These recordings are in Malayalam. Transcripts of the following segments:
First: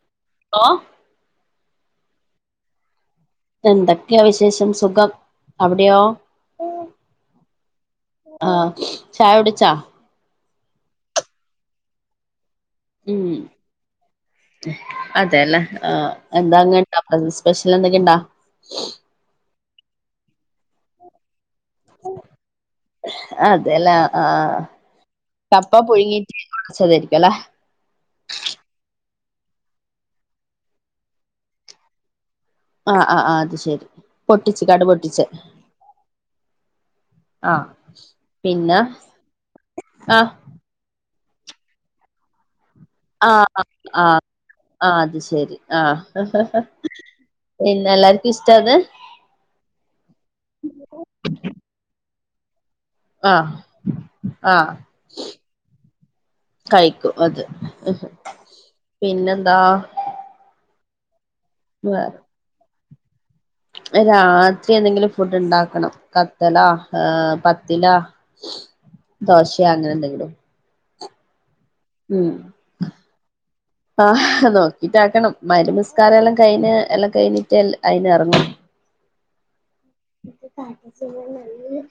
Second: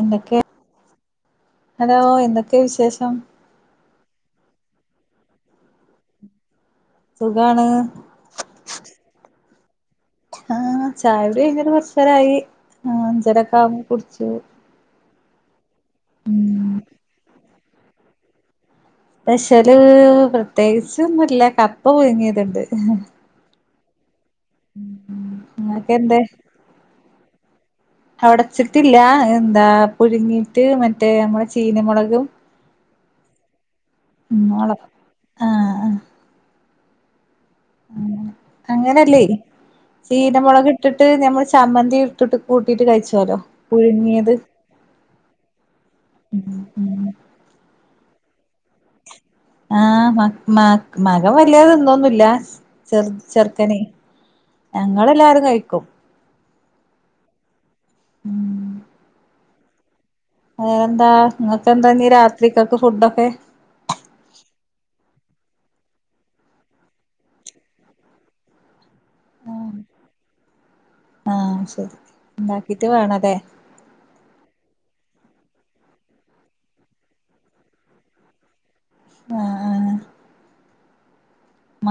എന്തൊക്ക ഹലോ ഹലോ എന്തൊക്കെ വിശേഷം? എന്തൊക്കെയാ വിശേഷം സുഖം. അവിടെയോ സുഖാണ് ആ ചായ കുടിച്ചാ? ആ ചായകുടി കഴിഞ്ഞിട്ടു കുറച്ചു നേരായി. ആ ഉം അഞ്ചരക്കെയാവുമ്പേ കുടിച്ചു. അതെല്ലേ. ആ എന്താ അങ്ങ് സ്പെഷ്യൽ എന്തെങ്കി ഇണ്ടാ? സ്പെഷ്യല് പ്രത്യേകിച്ച് ഒന്നുംല്ല കപ്പ പുഴുങ്ങിയതുണ്ട്. ആ കപ്പ എന്തേ പുഴുങ്ങീട്ട് വച്ചതായിരിക്കു അല്ലേ. ഒടച്ചിട്ടില്ല എന്താ പുഴുങ്ങീട്ട് മറ്റേ നമ്മടെ ചീനമുളകും ആ ആ ആ അത് ശെരി പൊട്ടിച്ച് മുള ക്കാണ്ട് പൊട്ടിച്ച് ആഹ് അങ്ങനെ. പിന്നെ അങ്ങനല്ലേ ആഹ് ചീന മുളക് ഇട്ട് ട്ട് നമ്മൾ ചമ്മന്തി ഇട്ടുട്ട് കൂ ആ ആ ആ അത് ശെരി ആഹ് ഉം ഉം ഇല്ല. എല്ലാർക്കു ഇഷ്ട അത് ആഹ് മ മകം വല്യത് തിന്നൊന്നുല്ല ചെറുത് ആഹ് ചെറുക്കനെ ആഹ് ഞങ്ങളെല്ലാരും കഴിക്കും കഴിക്കും അത്. ഉം പിന്നെന്താ പിന്നെന്താ ഇങ്ങക്ക് എന്താ ഇഞ് വേറെ രാത്രികക്ക് ഫുഡൊക്കെ രാത്രി എന്തെങ്കിലും ഫുഡ് ഉണ്ടാക്കണം. കത്തലാ ഏ പത്തിലാ ദോശെ അങ്ങനെ എന്തെങ്കിലും ആഹ് ശരി ഉം ഇണ്ടാക്കിട്ട് വേണല്ലേ ആഹ് നോ റ്റാട്ടാക്കണം മഹ് രിബ് നിസ്കാരം എല്ലാം കഴിഞ്ഞ് എല്ലം കഴിഞ്ഞിട്ട് അതിന് ഇറങ്ങണം ആഹ് ആഹ്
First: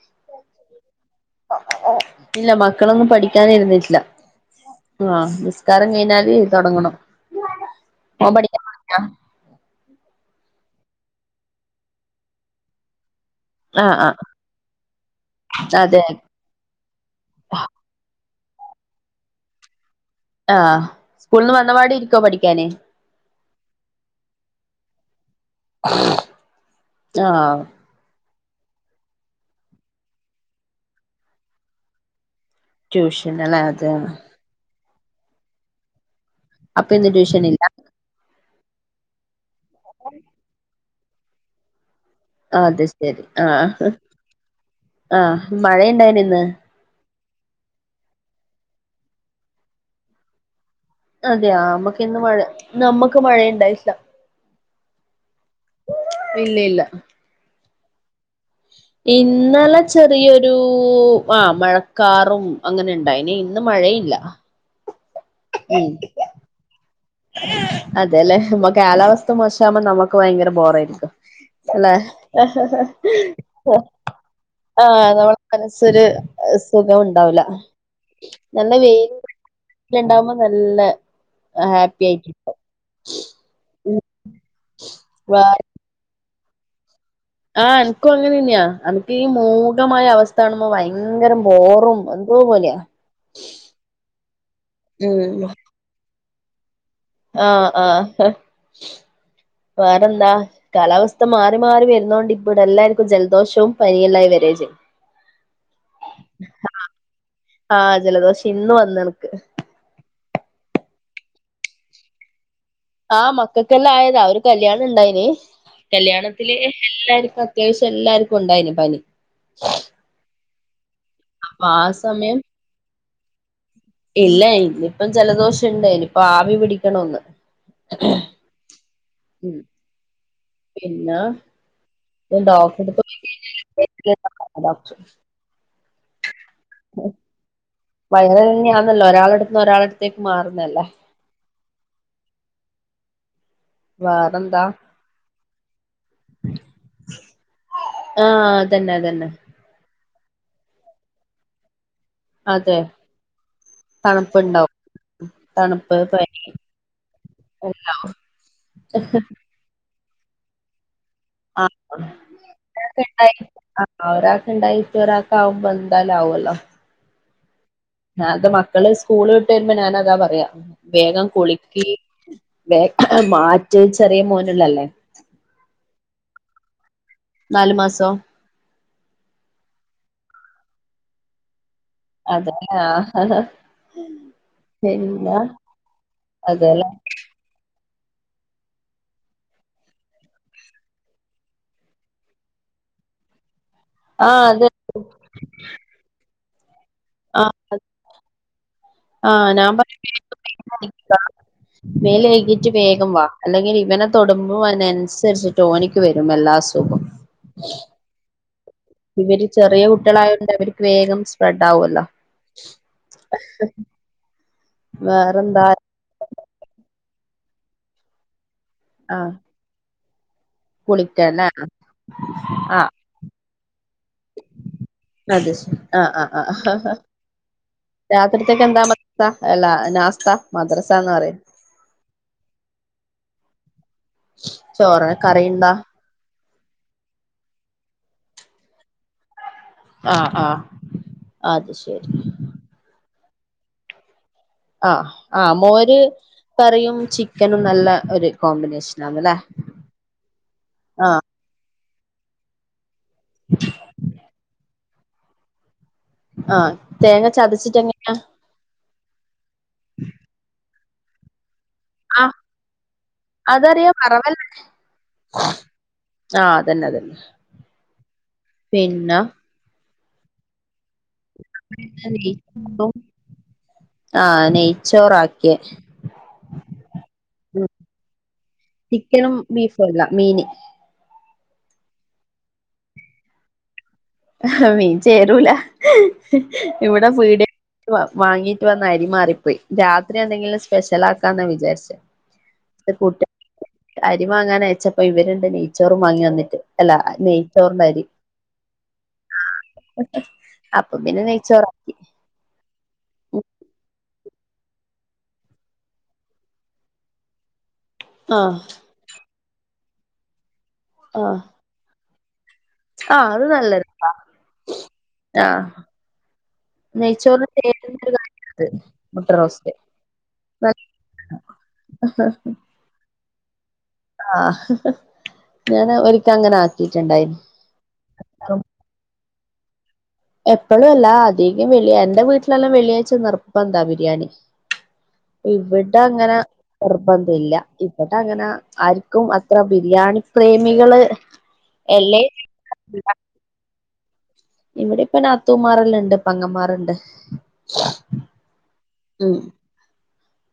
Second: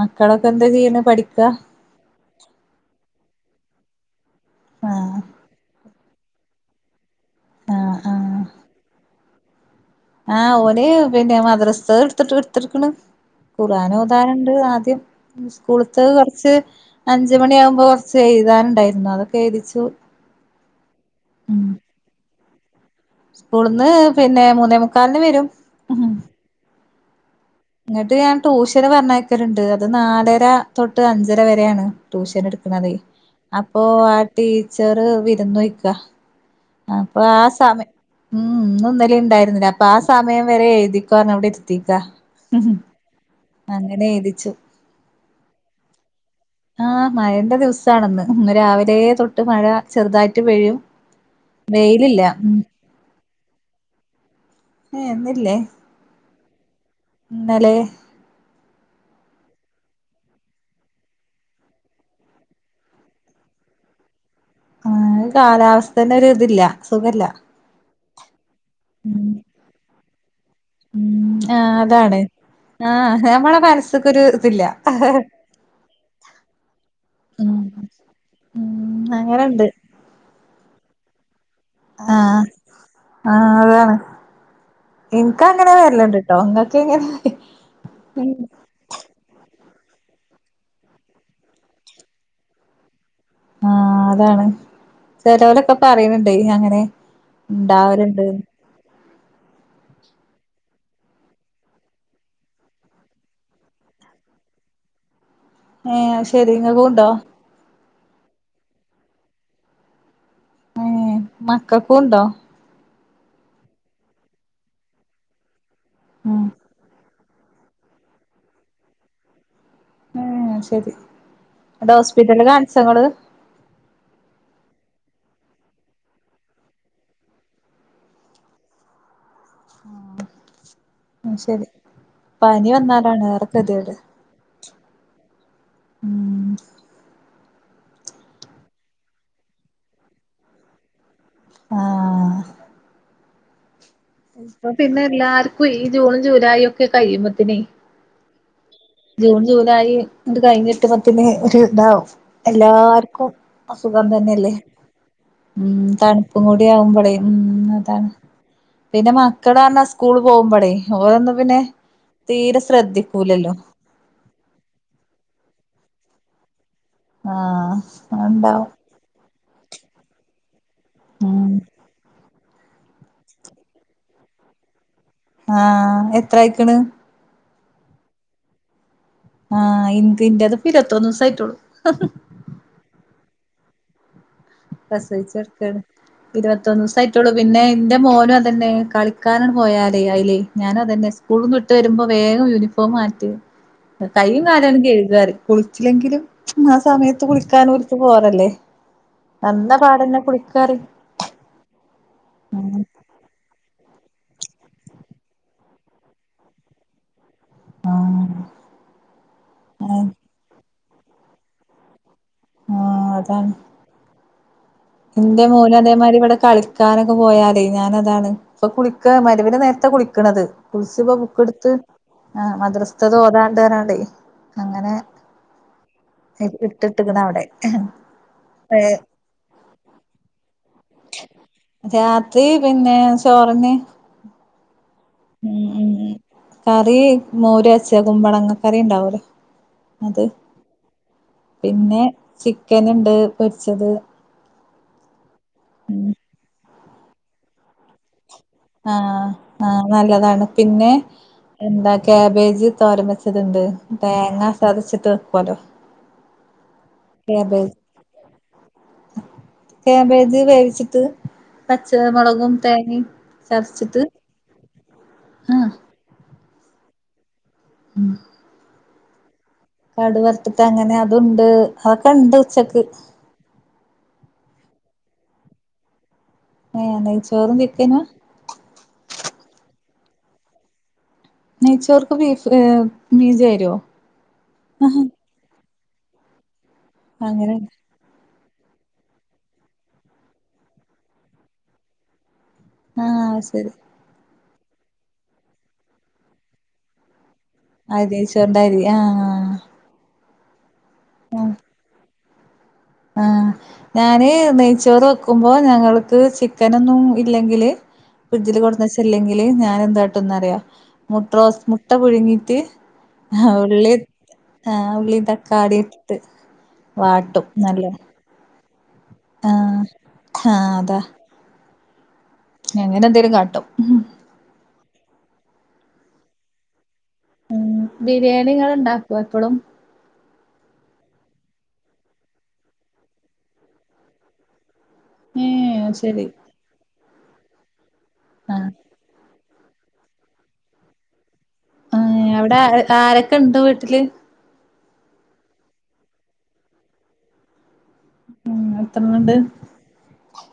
മക്കളൊക്കെ എന്താ ചെയ്യണ് പഠിക്കാ ഇല്ല മക്കളൊന്നും പഠി ക്കാന് ഇരുന്നിട്ടില്ല. ആഹ് നിസ്കാരം കഴിഞ്ഞാല് തുടങ്ങണം ആഹ് ആഹ് [unintelligible] ആഹ് ഓന് പിന്നെ മദ്രസ്ത്തത് എടുത്തിട്ട് കൊടുത്ക്ണ് കുറാന് ആഹ് ആഹ് ഓതാന് ണ്ട് ആദ്യം. അതെ സ്കൂള്ത്തത് കുറച്ച് അഞ്ച മണിയാകുമ്പോ കൊർ ച്ചെഴ് താന് ഉണ്ടായിരുന്നു അതൊക്കെ എഴുതിച്ചു ആഹ് സ്കൂൾന്ന് വന്നപാടെ ഇരിക്കുവോ പഠിക്കാന് സ്കൂൾന്ന് പിന്നെ മൂന്നേമുക്കാലിന്ന് വരും ആഹ് ഇങ്ങട്ട് ഞാൻ ട്യൂഷന് പറഞ്ഞയക്കലണ്ട്. അത് നാലര തൊട്ട് അഞ്ചര വരെയാണ് ട്യൂഷൻ ഇട് ക്ക്ണത്. ട്യൂഷൻ അല്ലെ അപ്പൊ അതെ ആ ടീച്ചറ് വിരുന്ന് പോയ്ക്കാ ഇന്ന് അപ്പൊ ട്യൂഷൻ ആ ഇല്ല സമയ ഉം ഇന്നും ഇന്നലിം ഉണ്ടായിരുന്നില്ല അപ്പൊ ആ സമയം വരെ എഴുതിക്കൊ ർഞ് ഇവിടെ ഇരിത്തിക്കാ അത് ശെരി ആഹ് എഴുതിച്ചു ആഹ് മഴണ്ടായിന് യൊ ഇന്ന് ആഹ് മഴന്റെ ദിവസാണ്ന്ന്. ഇന്ന് രാവിലെ തൊട്ട് മഴ ചെറുതായിട്ട് പെയ്യും അതെ യൊ. നമ്മുക്ക് ഇന്ന് വെയിലില്ല മഴ ഉം നമ്മുക്ക് മഴയുണ്ടായിട്ട്ല്ല ഹേ ഇന്നില്ലേ ഇല്ലില്ല ഇന്നലെ [unintelligible] ഇന്നലെ ചെറിയൊരു ആഹ് മഴക്കാറും അങ്ങനെണ്ടായി നി. ഇന്ന് മഴ ല്ല ആ കാലാവസ്ഥന്നെ ഒരു ഇതില്ല സുഖല്ല അതെല്ലേ നമ്മ ഉം കാലാവസ്ഥ മോശാകുമ്പോ നമ്മുക്ക് ഭയങ്കര ബോറേരിക്കും ഉം ആഹ് അല്ലെ അതാണ് ആഹ് നമ്മളെ മനസ്സ്ക്കൊരു ഇതില്ല ആഹ് നമ്മളെ മനസ്സ് ഒരു സുഖം ഉണ്ടാവൂല ഉം നല്ല ഉം വെയില് അങ്ങനെണ്ട് [unintelligible] ഉണ്ടാവുമ്പോ നല്ല ആ ആഹ് ആഹ് അതാണ്. ഇൻക്ക് അങ്ങനെ വരല്ണ്ട് ട്ടോ ഇങ്ങക്കെങ്ങനെ ആഹ് എന്ക്കും അങ്ങനെന്നെയാ എനക്ക് മൂ ഖമായ അവസ്ഥ കാണുമ്പോ ഭയങ്കരം ബോറും എന്തോ പോലെയാ ആഹ് അതാണ് ഉം ചെലോലൊക്കെ പറി ണ് ണ്ടെ അങ്ങനെ ആഹ് ഇണ്ടാവല്ണ്ട് ആഹ് വേറെന്താ കാലാവസ്ഥ മാറി മാറി വരുന്ന കൊണ്ട് ഇപ്പടെ എല്ലാവർക്കും ജലദോഷവും പനല്ലായി വരകയും ചെയ്യും [unintelligible] ഏ ശെരി ഇങ്ങ കണ്ടോ ആഹ ജലദോഷം ഇന്ന് വന്ന എനക്ക് ഏ മക്കക്കും ഉണ്ടോ ആ മക്കൾക്കെല്ലാം ആയതാ അവര് കല്യാണം ഇണ്ടായിന് ഉം കല്യാണത്തില് എല്ലക്കും അത്യാവശ്യം എല്ലാർക്കും ഉണ്ടായിന് പനി ഉം ശരി അപ്പൊ ആ സമയം ഇല്ല ഇല് ഇപ്പം ജലദോഷം ഇണ്ട് ഇനിപ്പോ ആവി പിടിക്കണൊന്ന് ഉം പിന്നെ അത് ശെരി പനി ഡോക്ടറെ വന്നാലാണ് ഏറെ കെതിയേട് ഡോക്ടർ ഉം വയറാന്നല്ലോ ഒരാളടുന്ന് ഒരാളടുത്തേക്ക് മാറുന്നല്ലേ ആഹ വേറെന്താ ഇപ്പൊ പിന്നെ എല്ലാർക്കും ഈ ജൂൺ ജൂലൈ ഒക്കെ കഴിയുമ്പോത്തിനേ ആഹ് അതന്നെ അതന്നെ ജൂൺ ജൂലായി ണ്ട് കഴിഞ്ഞ എട്ട് പത്തിന് ഒരു ഇതാവും അതെ എല്ലാർക്കും അസുഖം തന്നെല്ലേ തണുപ്പുണ്ടാവും ഉം തണുപ്പ് പനി തണുപ്പും കൂടി ആഉമ്പളേ ഉം എല്ലാം അതാണ് പിന്നെ മക്കളെർഞ്ഞ സ് കൂൾ പോഉമ്പളെ ഓലൊന്നും പിന്നെ ആഹ് തീരെ ശ്രദ്ധിക്കൂലല്ലോ അഒരാക് ണ്ടായിട്ട് ഒരാകാഉമ്പോ എന്തായാലും ആവോല്ലോ ആഹ് അത് അത്ണ്ടാവും മക്കള് സ്കൂള് ട്ടര്മ്പോ ഞാന അതാ പറയാ വേഗം ഉം കുളിക്കി വേം മാറ്റ് ചെറിയ മോന്ള്ളല്ലേ ആഹ് എത്രയിക്കണ് നല് മാസം ആഹ് ഇൻക് ഇന്റത് പ്പ ഇരൊ ത്തോന്നുസായിട്ടോള്ളു അതാണ് ആ ഹ പ്രസവിച്ചടുക്കാണ് അതെല്ലേ ഇരുപത്തൊന്ന്സായിട്ടുള്ളൂ പിന്നെ ന്റെ മോനും അതന്നെ കളിക്കാനാട് പോയാലേ അയില്ലേ ഞാനോ അതന്നെ സ്കൂളിൽ നിന്ന് ഇട്ട് വരുമ്പോ വേഗംയൂനി ഫോമ് മാറ്റു ആഹ് കൈയും അത് കാലാണ്ട് കഴുകാറി കുളിച്ചില്ലെങ്കിലും സമയത്ത് ആഹ് കുളിക്കാനോര്ക്ക് ബോധല്ലേ ആഹ് ഞൻ പറ [unintelligible] മേലെയ് കിട്ട് ഉം വേഗം വ ല്ലെ [unintelligible] ഇവനെ തൊടുമ്പും അതിനനുസരിച്ചിട്ട് ഓനിക്ക് വരും എല്ലാ അസുഖം ആഹ് ഇവര് ചെറിയ ആഹ് കുട്ടികളായോണ്ട് അവർക്ക് വേഗം സ്പ്രെഡ് ആവോല്ലോ ആഹ് അതാണ് ന്റെ വേറെന്താ മോന അതേമാരി ഇവിടെ കളിക്കാനൊക്കെ പോയാലേ ഞാന അതാണ് ഇപ്പൊ കുളിക്ക ആഹ് മഹ് രിബ്ന് നേര്ത്തെ കുളിക്ണത് കുളിച് പ്പ കുളിക്കല്ലേ ബുക്കെടുത്ത് ആ ആഹ് മദ്രസ്ഥ തോതാ താണ് ടേ [unintelligible] ആഹ് ആഹ് ആ ഇട്ടിട്ട്ക്ക്ണ് അവിടെ രാത്രിത്തൊക്കെ എന്താ മത്ത ലാ മദ്രസന്ന് പറയ് രാത്രി പിന്നെ ചോറിന് ചോറ് ഉം കറിയിണ്ടാ ഉം ഉം കറി മോരാച്ചതു മ്പളങ്ങ കറി ണ്ടാവോലൊ അത് ആഹ് ആഹ് അത് പിന്നെ ശരി ചിക്കൻ ഉണ്ട് പൊരിച്ചത് ആ ആ മോര് കറിയും ചിക്കനും നല്ല ഒരു ആഹ് കോമ്പിനേഷനാന്നല്ലേ ആ നല്ലതാണ് പിന്നെ ആഹ് എന്താ കാബേജ് തോരൻ വെച്ചത്ണ്ട് തേങ്ങ ചതിച്ചിട്ട് വെക്കോല്ലോ ആഹ് തേങ്ങ ചതച്ചിട്ട ങ്ങനെയാ ക്യാബേജ് കഴിച്ചിട്ട് ആ അതറിയാം ചതച്ചിട്ട് അറവെൽ ആഹ് ആഹ് അതന്നെ അതന്നെ ഉം പിന്ന കടു വറുത്തിട്ട് അങ്ങനെ അതുണ്ട് അതൊക്കെ ഇണ്ട് ഉച്ചക്ക് നെയ്ച്ചോറും ആഹ് നെയ്ച്ചോറ ആക്കിയ ഏ നെയ്യ് ചോറും ചിക്കനുആ ചിക്കനും ബീഫ് അല്ല മീന് നെയ്ച്ചോർക്ക് ബീഫ് മീ ചേരോ മീൻ ചേരൂല ഇവിടെ പീടെ അങ്ങനെ വാ വാങ്ങി വന്ന അരി മാറിപ്പോയി രാത്രി എന്തെങ്കിലും സ്പെഷ്യൽ ആക്കാന്നാ വിചാരിച്ച ആഹ് ശരി വാങ്ങാൻ അയച്ചപ്പോ ഇവരുണ്ട് നെയ് ചോറും വാങ്ങി വന്നിട്ട് അല്ല നെയ്യ് അ നെയ്ച്ചോറിന്റെ അരി ആആ അപ്പൊ പിന്നെ നെയച്ചോറാക്കി ആ ഞാന് നെയ്ച്ചോറ് വെക്കുമ്പോ ഞങ്ങക്ക് ചിക്കനൊന്നും ഇല്ലെങ്കില് ഫ്രിഡ്ജില് ആഹ് കൊടുന്നച്ചല്ലെങ്കില് ഞാൻ എന്തായിട്ട എന്ന് അറിയോ മുട്ട ആഹ് റോസ്റ്റ് മുട്ട പുഴുങ്ങിട്ട് ആഹ് അത് നല്ല ഉള്ളി രസാ ആ ആഹ് ഉള്ളിതക്കളിട്ട് വാട്ടും നല്ലേത് എ മുട്ട റോസ്റ്റ് ആഹ് നല്ല് അതാ അങ്ങനെ എന്തേലും കാട്ടോ ആ ഞാന ഒരിക്കല അങ്ങനെ ആക്കി ഉ ബിരിയാണികൾ ഉണ്ടാക്കും എപ്പോഴും എപ്പോഴും അല്ല അധികം വെളളിയ എന്റെ വീട്ടിലെല്ലാം വെളളിയ ആഴ്ച നിർബന്ധമാ ബിരിയാണി ഏഹ് ഇവിടെ ശരി അങ്ങനെ നിർബന്ധ ഇല്ല ഇവിടെ അങ്ങനെ ആഹ് ആർക്കും അത്ര ബിരിയാണി പ്രേമികള് ആ എല്ലേ അവിടെ ആരൊക്കെ ഇണ്ട് വീട്ടില് ഇവിടെ ഇപ്പൊ നാത്തൂമാർല്ലാം ഉണ്ട് പങ്ങന്മാർണ്ട് ഉം എത്രണ്ട്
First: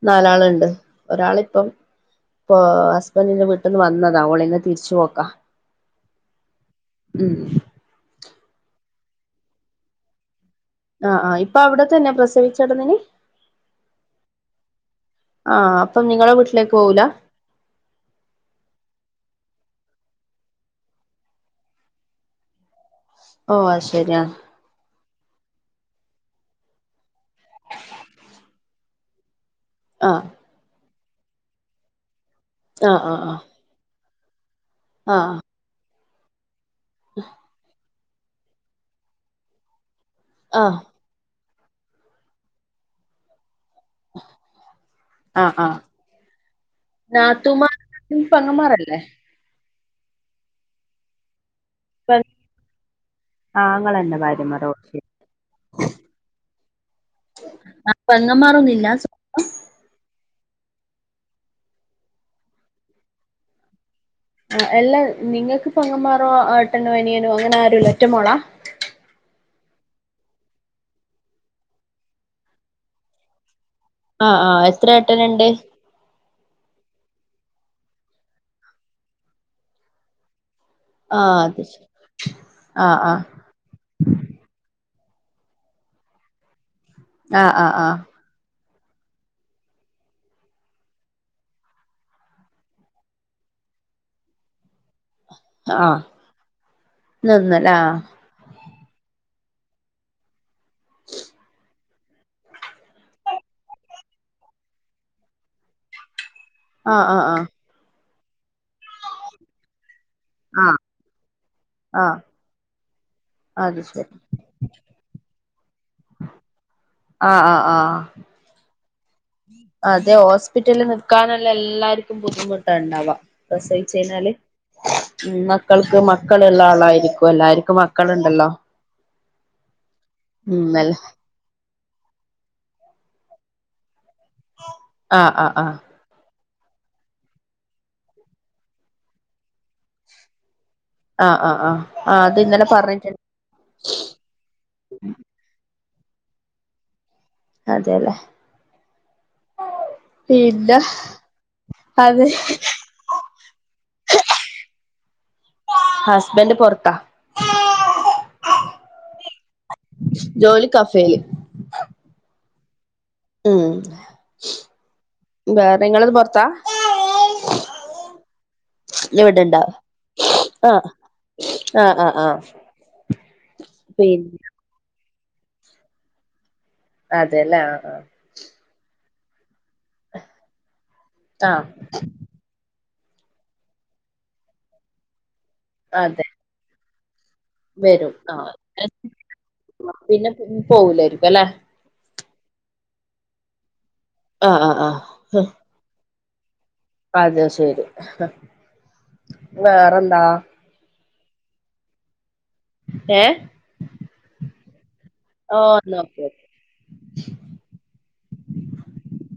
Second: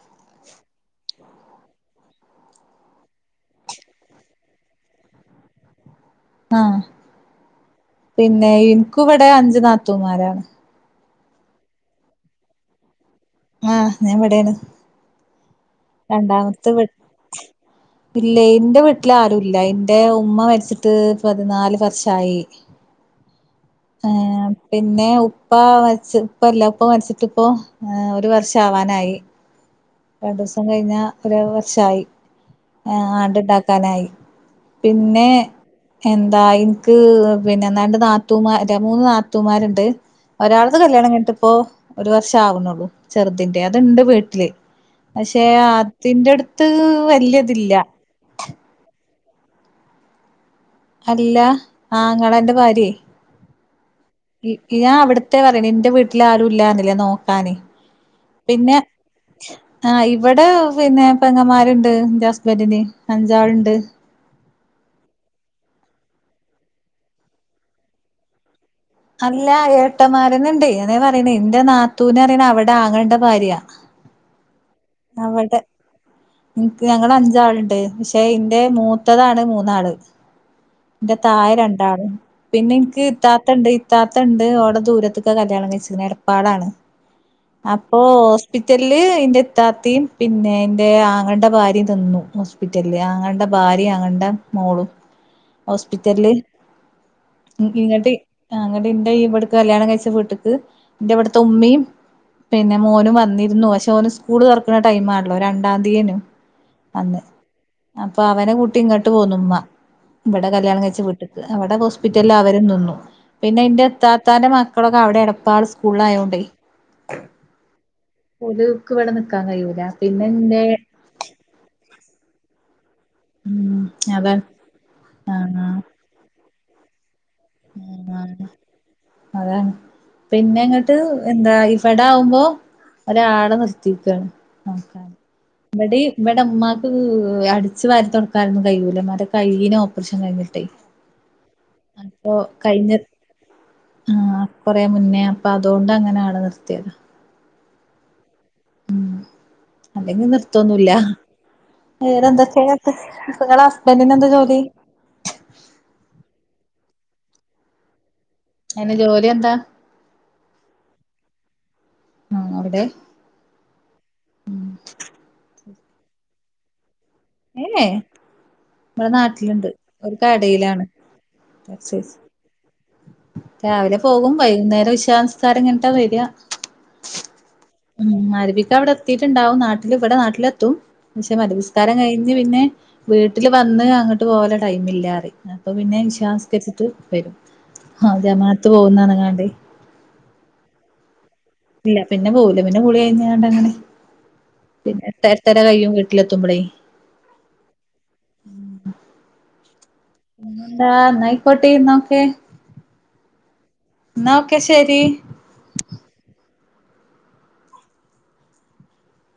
നാലാളുണ്ട് ഒരാളിപ്പം ഇപ്പൊ ഹസ്ബൻറിന്റെ വീട്ടിൽന്ന് വന്നതാ ഒള് ഇന്ന് തിരിച്ചുപോക്ക ആപിന്നെ ഇനിക്കു ഇവിടെ അഞ്ചു നാത്തൂമാരാ ആഹ് ആ ഇപ്പൊ അവിടത്തന്നെ പ്രസവിച്ചടനി ആഹ് ഞാൻവിടെയാണ് ആഹ് അപ്പം നിങ്ങളെ രണ്ടാമത്തെ വീട്ടിലേക്ക് ഇവി പോവൂല ഇല്ല എൻ്റെ വീട്ടിൽ ആരും ഇല്ല ഇല്ല എന്റെ ഉമ്മ മരിച്ചിട്ട് പതിനാല് വർഷായി ഓ അത് ആ ശരി പിന്നെ ഉപ്പ മരിച്ച് ഉപ്പ അല്ല ഉപ്പ മരിച്ചിട്ട് ഒരു വർഷം ആവാനായി ആഹ് രണ്ടു ദിവസം കഴിഞ്ഞാ ഒരു വർഷമായി ആഹ് ആഹ് ആണ്ട് ഉണ്ടാക്കാനായി ആഹ് പിന്നെ ആഹ് എന്താ എനിക്ക് പിന്നെ എന്താണ്ട് നാത്തൂമാ മൂന്ന് നാത്തൂമാരുണ്ട് ഒരാളത് ആഹ് കല്യാണം കിഴിട്ട് ഇപ്പൊ ഒരു വർഷ ആവുന്നുള്ളൂ ചെറുതിന്റെ അത് ഇണ്ട് വീട്ടില് പക്ഷെ ആഹ് ആഹ് അതിന്റെ അടുത്ത് വലൃയതില്ല നാത്തൂമാർ പങ്ങന്മാരല്ലേ അല്ല ആ അങ്ങളാ എന്റെ ഭാര്യ ആങ്ങളെന്റെ ഇ ഭാര്യമാരോ ഇയ അവിടുത്തെ പറയ എന്റെ വീട്ടിൽ ആരും ഇല്ലന്നില്ലേ നോക്കാന് ആ പിന്നെ പെങ്ങന്മാരൊന്നുല്ല സൊ ആ ഇവിടെ പിന്നെ പെങ്ങമാരുണ്ട് ഹസ്ബൻ്റൻ അഞ്ചാളുണ്ട് ആ എല്ലാ നിങ്ങക്ക് ഇപ്പ അങ്ങന്മാറോ ഏട്ടനോ അനിയനോ അങ്ങനെ ആരും ഇല്ലോ ഒറ്റമോളാ ഇല്ല ഏട്ടമാരുന്നുണ്ട് എന്ന പറയണ എന്റെ നാത്തൂന അറിയണ അവിടെ ആങ്ങേളേടൊ ഭാര്യയ ആ ആ എത്ര ട്ടനുണ്ട് ക്ക് ഞങ്ങള് അഞ്ചാളുണ്ട് പക്ഷെ ഇന്റെ മൂത്തതാണ് മൂന്നാള് എന്റെ ആ തായേ അത് ശരി രണ്ടാൾ പിന്നെ ആ എനിക്ക് ആ ഇത്താത്തണ്ട് ഇത്താത്തണ്ട് ഓളെ ദൂര ത്ത്ക്ക കല്യാണം കഴിച്ചക്ക്ണ് എടപ്പാളണ് ആ ആ ആ അപ്പൊ ഹോസ് ഹോസ്പിറ്റലില് എന്റെ ഇത്തത്തിയും പിന്നെ എറെ അങ്ങ ങ്ങടെ ഭാര്യ മ് നിന്നു ഹോസ്പിറ്റലില് അങ്ങടെ ഭാര്യമ് അങ്ങടെ മോളും ആ ഹോസ്പിറ്റല് നിന്നല്ലേ ആ ഇങ്ങൻഡ്അ എങ്ങൻഡ് ഇ ബടത്തെ കല്യാണം കഴിച്ച വീട്ട്ക്ക് എന്റെ അവിടുത്തെ ഉമ്മീം പിന്നെ മോനും വന്നിരുന്നു പക്ഷെ ഓനും സ്കൂള് തുറക്കുന്ന പക്ഷെ ടൈമാ ണല്ലോ രണ്ടാം തീയേന് ആ ആ ആ അപ്പൊ അവനെ കൂട്ടി ഇങ്ങോട്ട് പോണു ഉമ്മ ഇവിടെ ആ കല്യാണം കഴിച്ച് വീട്ടിക്ക് അവിടെ ആ ഹോസ്പിറ്റലിൽ അവരും നിന്നു പിന്നെ അത് ഇന്റെ ശരി ഇത്താത്താന്റെ മക്കളൊക്കെ അവിടെന്ന് പാൽസ് സ്കൂളയോണ്ട് ആ ആ ആ ഓല് ക്ക് ഇവിടെ നിക്കാൻ കഴൂല പിന്നെ ഇന്റെ ക്കാനല്ല എല്ലാര്ക്കും ബുദ്ധിമുട്ടുണ്ടാവ ഉം പ്രസയിച്ചയിഞ്ഞാല് അതാണ് ഉം ആഹ് മക്കൾക്ക് മക്കള്ള്ള ആളാരി ക്കു എല്ലാര്ക്കും മക്കള്ണ്ടല്ലോ താണ് പിന്നെ ഇങ്ങട്ട് എന്താ ഇഫടവുമ്പോ ഒരാളെ നിർത്തിക്കാണ് നോക്കാ ആ ആ ആ ഇബാടിം ഇബ ടെ മ്മക്ക് അടിച്ചു വരി തൊടക്കാനൊന്നും കൈയൂല ഉമ്മാന്റെ കൈയിന് ഓപ്റിഷൻ കയിഞ്ഞിട്ടെ ആഹ് ആഹ് ആഹ് ആഹ് അത് ഇന്നലെ പറഞ്ഞിറ്റ് ആഹ് കൊറെ മുന്നേ അപ്പൊ അതോണ്ട അങ്ങനെ ആളെ നിർത്തിയ അതെല്ലേ അതെങ്ങും പിന്നെ നിർത്തൊന്നുല്ല അത് വേറെ എന്തക്കെയ ട്ട് നിങ്ങളെ ഹസ്ബന്റിന് എന്ത ജോലി ഹസ്ബൻഡ് പൊറത്താ അയിന് ജോലി എന്താ ജോലി കഫേല് ആഹ് അവിടെ ഉം വേറെ നിങ്ങളത് പോറത്താ ഏഹ് ഏഹ് ഇവിടെ ഇവിടെണ്ടാ നാട്ട്ലിണ്ട് ഒരു കടയിലാണ് ആഹ് ആഹ് ടെക്സെസ് ആഹ് ആഹ് രാവിലെ പോകും പിന്നെ വൈന്നേരം ഇഷാനിസ്കാരംകയ്ന്നിട്ട വര അതെല്ലേ ആഹ് ആഹ് ത അവിടെ എത്തിയിട്ടുണ്ടാവും നാട്ടിൽ ഇവിടെ നാട്ടിലെത്തും ക്ഷെ ആഹ് മത്ബി ആഹ് സ്കാരം കഴിഞ്ഞ് പിന്നെ വീട്ടില് വന്ന് അങ്ങട്ട് പോവല്ലേ ടൈമില്ലറെം അപ്പൊ പിന്നെ അതെ ഇഷനിസ്കരിച്ചിട്ട് വരും ആ വരും ആഹ് ജമാഹത്ത് പോകുന്ന് പറഞ്ഞാ- പിന്നെ പോവൂലായിരിക്കും അല്ലെ ഇല്ല പിന്നെ പോവൂല പിന്നെ ഗുളികയിഞ്ക്കണ്ട് അങ്ങനെ ആഹ് ആഹ് പിന്നെ [unintelligible] വീട്ടിലെത്തുമ്പല് അതെ ശരി വേറെന്ത എന്താ എന്നായിക്കോട്ടെ എന്നാക്കെ ഏഹ് ക്കെ ശരി ആഹ് എന്ന ഓക്ക ഓക്കെ [inaudible]